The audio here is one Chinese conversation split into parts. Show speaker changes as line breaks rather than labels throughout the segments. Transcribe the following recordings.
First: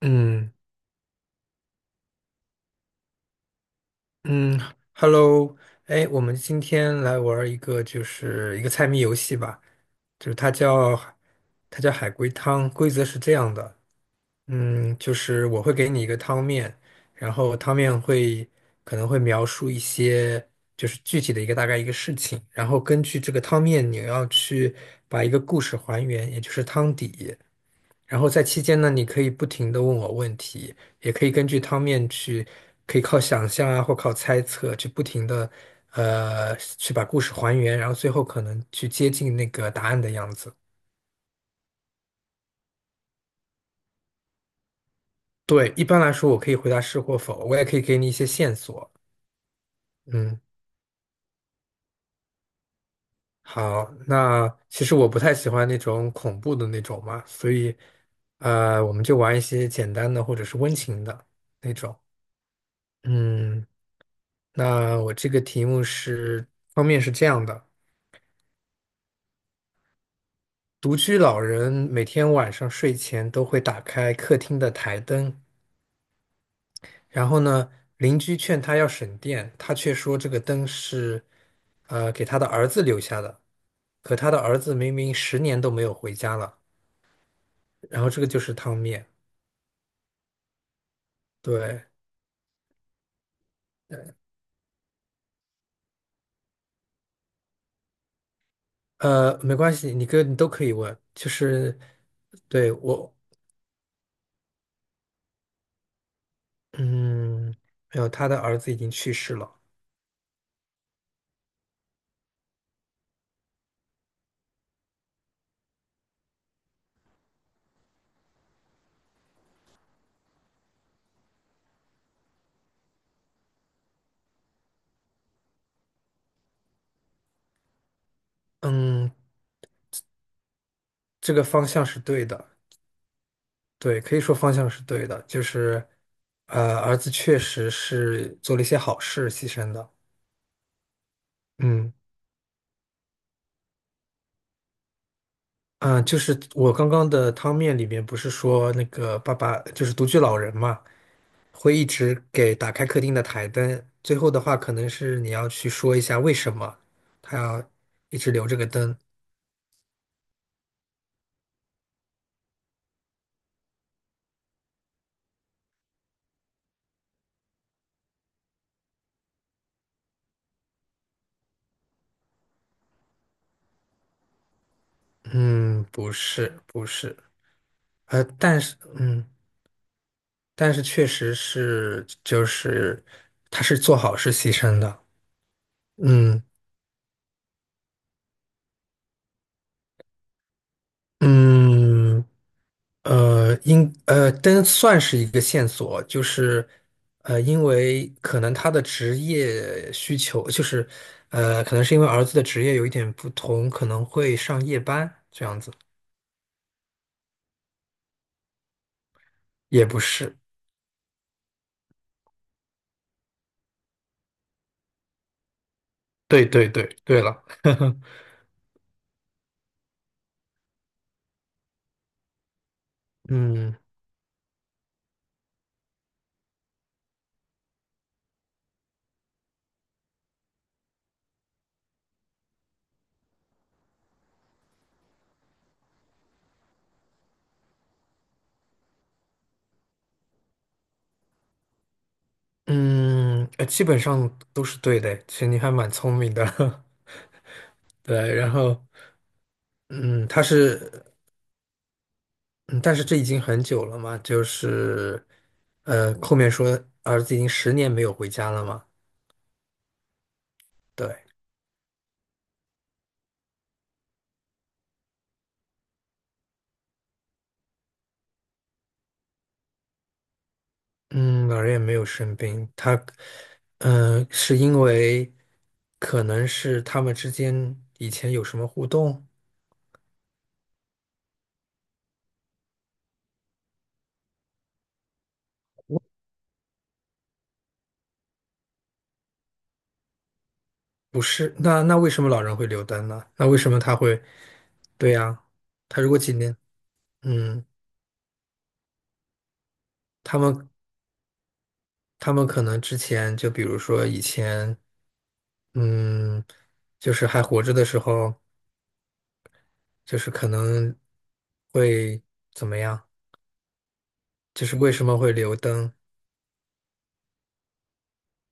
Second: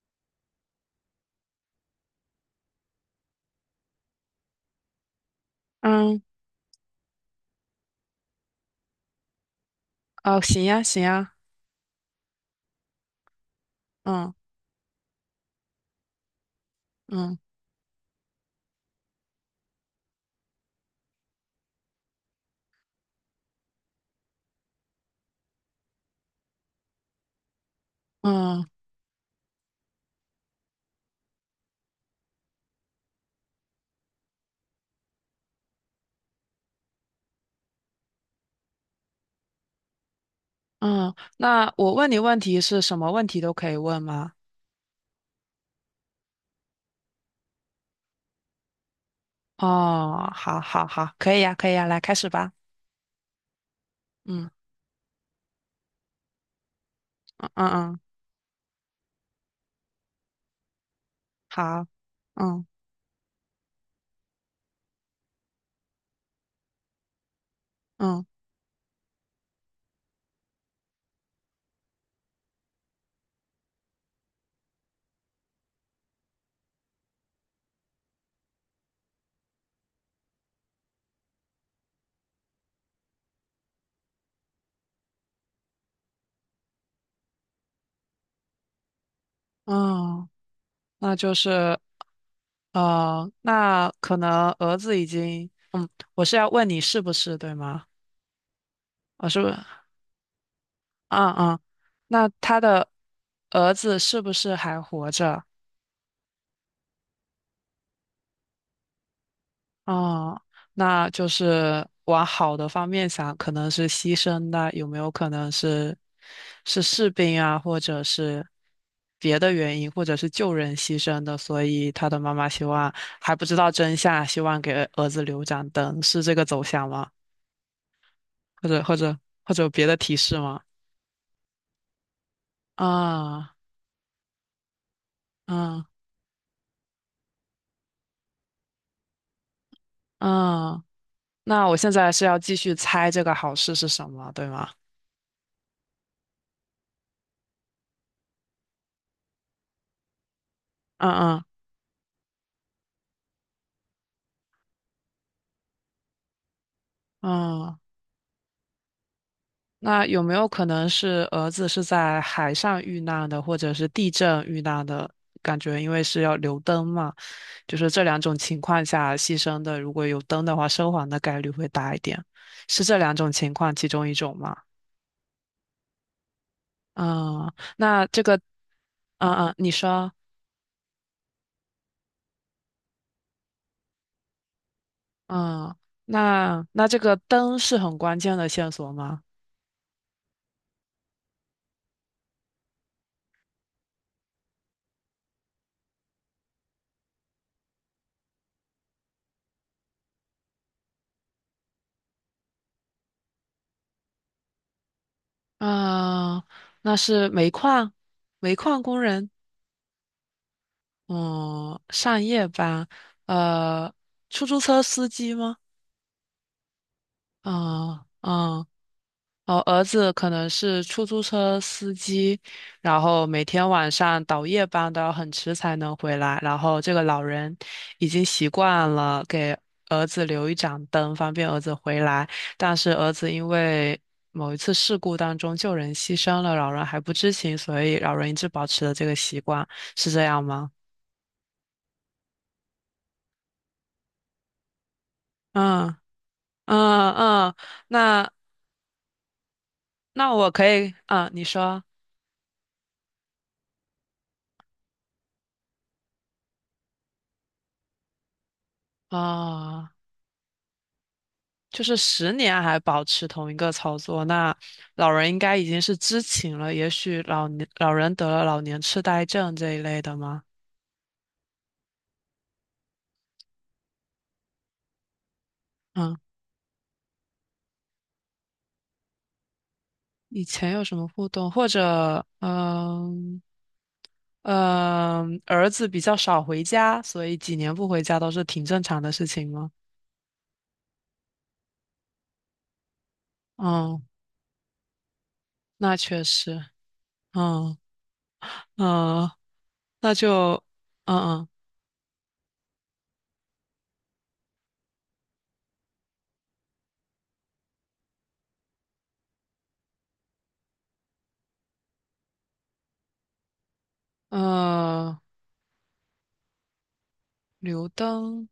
嗯嗯，Hello，哎，我
嗯，
们今天来玩儿一个，就是一个猜谜游戏吧。就是
哦，
它
行呀，
叫
行呀，
它叫海龟汤，规则是这样的。
嗯
就是我会给你一个汤面，然
嗯
后汤面可能会描述一些，就是具体的一个，大概一个事情。然后根据这个汤面你要去把一个故事还原，也就是汤底。然后在期
嗯
间呢，你可以不停的问我问题，也可以根据汤面去，可以靠想象啊，或靠猜测去不停的，去把故事还原，然后最后可能去接近那个答案的样子。
嗯，那我问你问题是什么问题都可以问吗？
对，一般来说我可以回答是或否，我也可以给你一些线索。
哦，
嗯，
好，好，好，可以呀，可以呀，来开始吧。
好，那
嗯
其实我不太喜欢那种恐怖的那种嘛，
嗯
所
嗯，
以，
嗯
我们就玩一些简单的或者是温情的那
好，
种。
嗯
嗯，那我这个题目是，方面是这样的。
嗯
独居老人每天晚上睡前都会打开客厅的台灯，然后呢，邻居劝他要省电，他却说这个灯是，给他的儿子留下的。可他的儿子明明十年都没有回家了，然后这个就是汤面。
嗯，那就是
对，
那可能儿子已经，我是要问你是不是对吗？我是不，
没
是？
关系，你哥你都可以问，就
嗯嗯，
是
那他
对
的
我。
儿子是不是还活着？
嗯，没有，他的儿子已经去世了。
哦，那就是往好的方面想，可能是牺牲的，有没有可能是是士兵啊，或者是别的原因，或者是救人牺牲的？所以他的妈妈希望还不知道真相，希望给儿子留盏灯，是这个走向吗？或者或
嗯，
者或者有别的提示吗？
这个方向是对的。
啊
对，可以说方向是对的，就
啊
是，儿子确实是做了一些好事，牺牲的。
啊！那我现
嗯
在是要继续猜这个好事是什么，对吗？
嗯，就是我刚刚的汤面里面不是说那个爸爸就是独居老人嘛，
嗯嗯
会一直给打开客厅的台灯。最后的话，可能是你要去说一下为什么他要
嗯
一直留这个灯。
那有没有可能是儿子是在海上遇难的，或者是地震遇难的？感觉因为是要留灯嘛，就是这两种情况下牺牲的，如果有灯的话，生还的概率会大一点。是这两种情况其中一种吗？
嗯，不是，不是，
嗯，那这个，
但是，
嗯嗯，你说，
但是确实是，就是他是做好事牺牲的。
嗯，
嗯。
那这个灯是很关键的线索吗？
嗯，但算是一个线索，就是，因为可能他的职业需求，就是，可能是因为儿子的职业有一点不同，可能会上夜班这样子。
嗯，那是煤矿，煤矿工人。
也不是，
嗯，上夜班，呃，出租车司机吗？
对对对，对了。
嗯嗯，哦，儿子可能是出租车司机，然后每天
嗯
晚上倒夜班都要很迟才能回来，然后这个老人已经习惯了给儿子留一盏灯，方便儿子回来，但是儿子因为某一次事故当中救人牺牲了，老人还不知情，所以老人一直保持了这个习惯，是这样吗？
嗯，基本上都是对的，其实你还蛮
嗯。
聪明的。
嗯嗯，那
对，然后，嗯，
那
他
我可以，
是。
嗯，你说，
嗯，但是这已经很久了嘛，就是，后面说儿子已经十年没有回家了嘛。
啊、
对。
就是10年还保持同一个操作，那老人应该已经是知情了，也许老年老人得了老年痴呆症这一类的吗？
嗯，老人也没有生病，他，嗯、是因为
嗯，
可能是他们之间以前有什么互动。
以前有什么互动，或者嗯嗯，儿子比较少回家，所以几年不回家都是挺正常的事情吗？
不是？那那为什么老人会留灯呢？那为什么他
嗯，
会？对呀，
那
他如果
确
几年，
实，
嗯，
嗯嗯，那
他
就
们
嗯嗯。
他们可能之前就比如说以前，嗯，就是还活着的时候。就是可能会怎么样？就是为什么
嗯，
会留灯？
留灯，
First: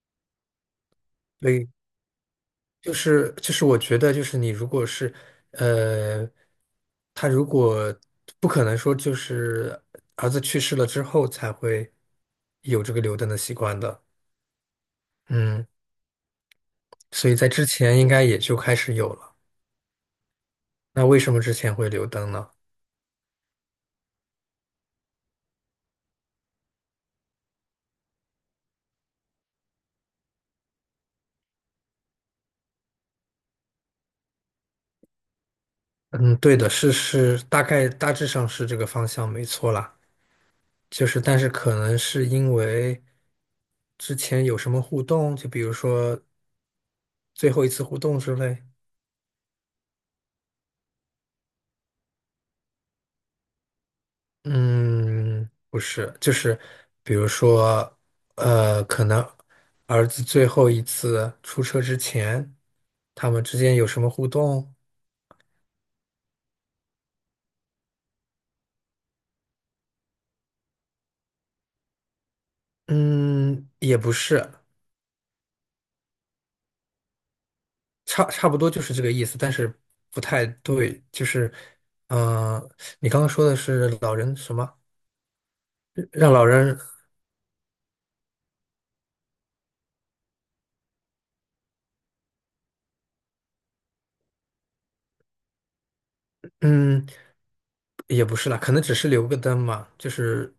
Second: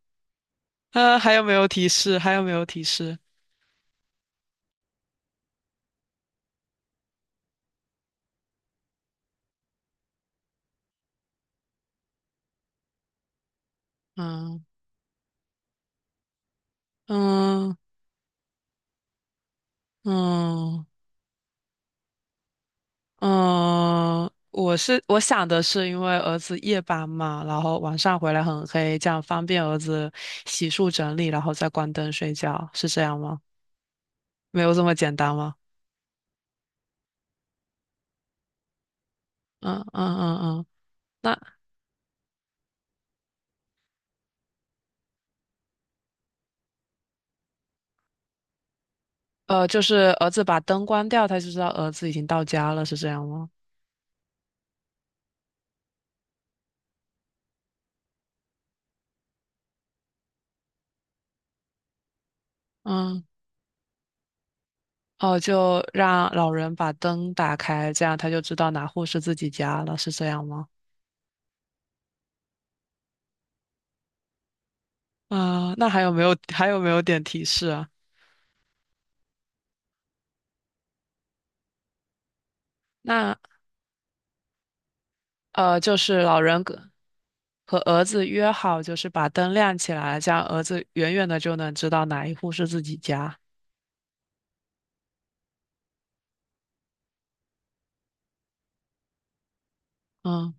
啊，还有没有
对，
提示？还有没有提
就
示？
是就是我觉得就是你如果是呃，他如果不可能说就是儿子去世了之后才会有这个留灯的习惯的。
嗯
嗯，所以在之
嗯
前应该也就开始有了。
嗯
那为什么之前会留灯呢？
嗯，我是我想的是，因为儿子夜班嘛，然后晚上回来很黑，这样方便儿子洗漱整理，然后再关灯睡觉，是这样吗？没有这么简单吗？
嗯，对的，是是，大概大致上是这个方向没错
嗯嗯
啦。
嗯嗯，
就是，但
那
是可能是因为。之前有什么互动？就比如说最后一次互动之类。
就是儿子把灯关掉，他就知道儿子已经到家了，是这样吗？
嗯，不是，就是比如说，可能儿子最后一次出车之前，
嗯。
他们之间有什么互动？
哦，就让老人把灯打开，这样他就知道哪户是自己家了，是这样吗？
嗯，也不是，
啊、那还有没有点提示啊？
差不多就是这个意思，但是不太对。就是，嗯、你刚刚
那
说的是老人什么？
就是
让
老
老
人
人，
跟和儿子约好，就是把灯亮起来，这样儿子远远的就能知道哪一户是自己家。
嗯，也不是啦，可能只是留个灯嘛。就是
嗯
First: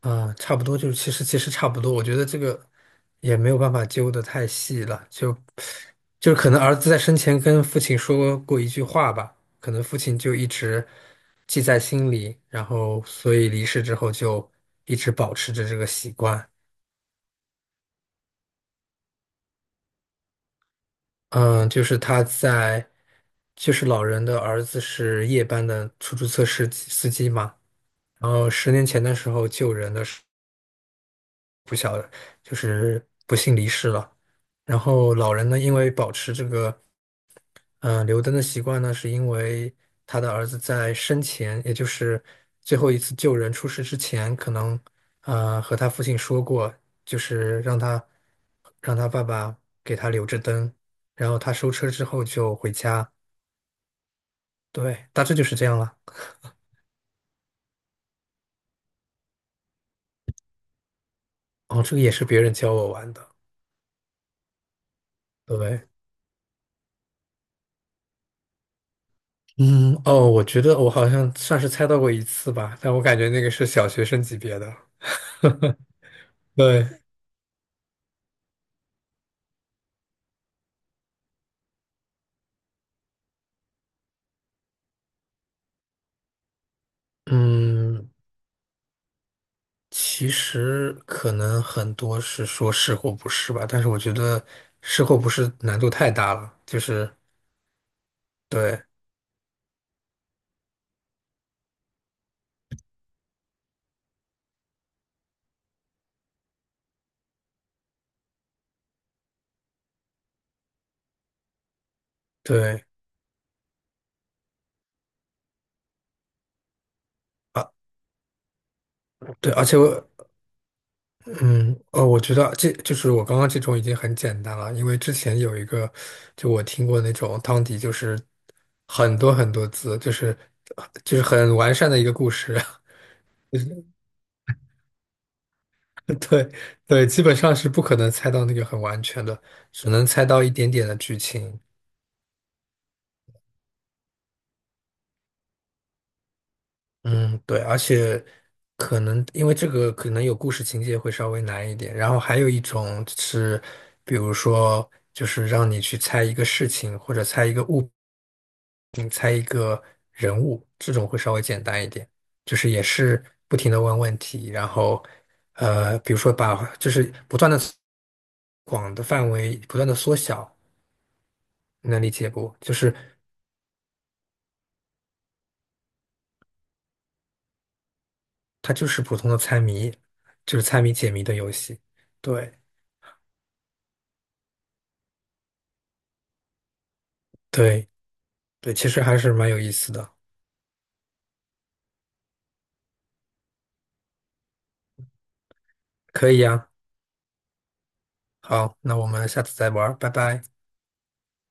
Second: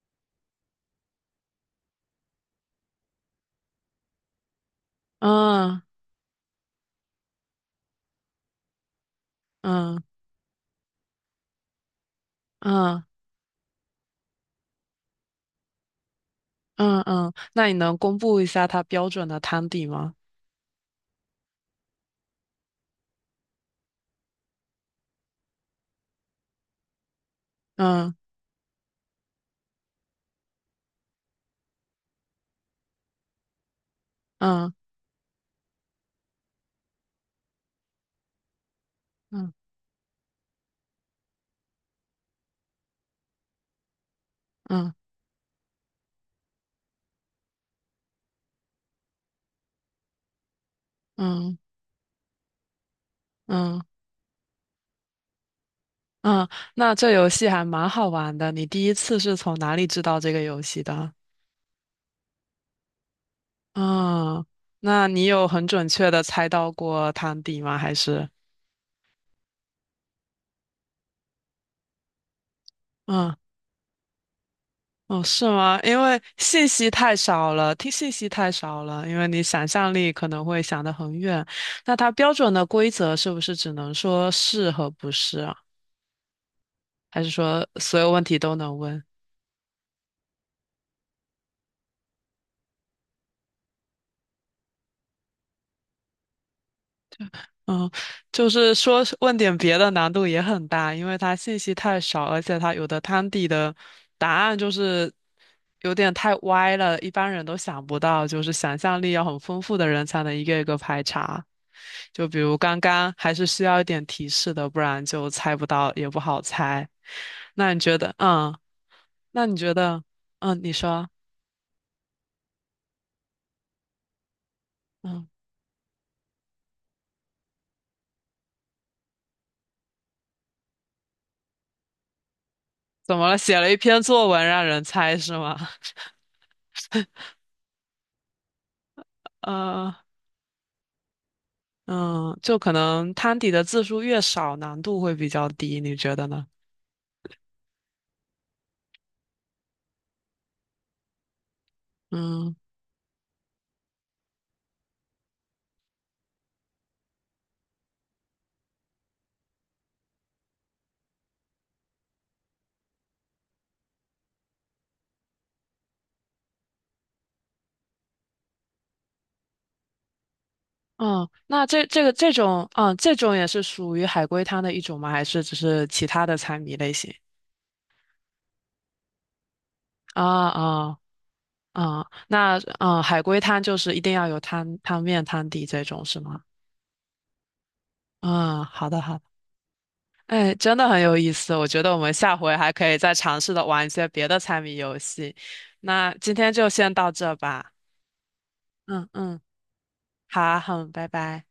啊，差不多就是，其实差不多，我觉得这个也没有办法揪得太细了，就
嗯
就是可能儿子在生前跟父亲说过一句话吧，可能父
嗯
亲就一直记在心里，然后
嗯
所以离世之后就一直保持着这个习惯。
嗯嗯，那你能公布一下他标准的汤底吗？
嗯，就是他在，就是老人的儿子是夜班的出租车司机嘛。
嗯
然后10年前的时候救人的时候不小了，就是不幸离世了。
嗯
然后老人呢，因为保持这个嗯、留灯的习惯呢，是因
嗯
为他的儿子在生前，也就是最后一次救人出事之前，可能
嗯
和他父亲说过，就是让他爸爸给他留着灯，然后他
嗯
收车之后就回家。
嗯
对，大致就是这样了。
嗯，那这游戏还蛮好玩的。你第一次是从哪里知道这个游戏的？
哦，这个也是别人教我玩的。
嗯，那你有
对不
很准
对。
确的猜到过汤底吗？还是
嗯，哦，我觉得我好像算是猜到过一次吧，但我感觉
嗯
那个是小学生级别的。
哦是吗？因为信
对，
息太少了，听信息太少了，因为你想象力可能会想得很远。那它标准的规则是不是只能说是和不是啊？还是说所
嗯，
有问题都能问？
其实可能很多是说是或不是吧，但是我觉得是或不是难度太大了，就是
嗯，就是
对
说是问点别的难度也很大，因为它信息太少，而且它有的汤底的答案就是有点太歪了，一般人都想不到，就是想象力要很丰富的人才能一个一个排查。就比如刚
对
刚还是需要一点提示的，不然就猜不到，也不好猜。
啊
那你觉得，嗯，那
对，
你
而
觉
且我
得，嗯，你说，
嗯哦，我觉得这就是我刚刚这种已经很简单了，因为之
嗯，
前有一个就我听过那种汤底，就是很多很多字，就是很完善的一个故事。
怎么了？写了一 篇作文让人猜是吗？
对对，基本上是不可能猜到那个很完全的，只
嗯。
能猜到一点点的剧情。
嗯，就可能摊底的字数越少，难度会比较低，你觉得呢？
嗯，对，而且可能因为这个可能有故事情节会稍微难一点，然后还有
嗯
一种是，比如说就是让你去猜一个事情，或者猜一个物品，猜一个人物，这种会稍微简单一点，就是也是不停的问问题，然后比如说把就是不断的广的范围不断的缩小。
嗯，那这
能
这
理
个
解
这
不？
种，
就是
嗯，这种也是属于海龟汤的一种吗？还是只是其他的猜谜类型？
它就是普通的猜谜，
啊
就是猜谜
啊
解谜的游戏。
啊，
对
那嗯，海龟汤就是一定要有汤汤面、汤底这种是吗？
对
嗯，
对，其
好的
实
好
还
的，
是蛮有意思的。
哎，真的很有意思，我觉得我们下回还可以再尝试的玩一些别的猜谜游戏。那
可
今
以
天
呀，
就先到这吧。
好，那我
嗯
们
嗯，
下次再玩儿拜拜。
好，好，拜拜。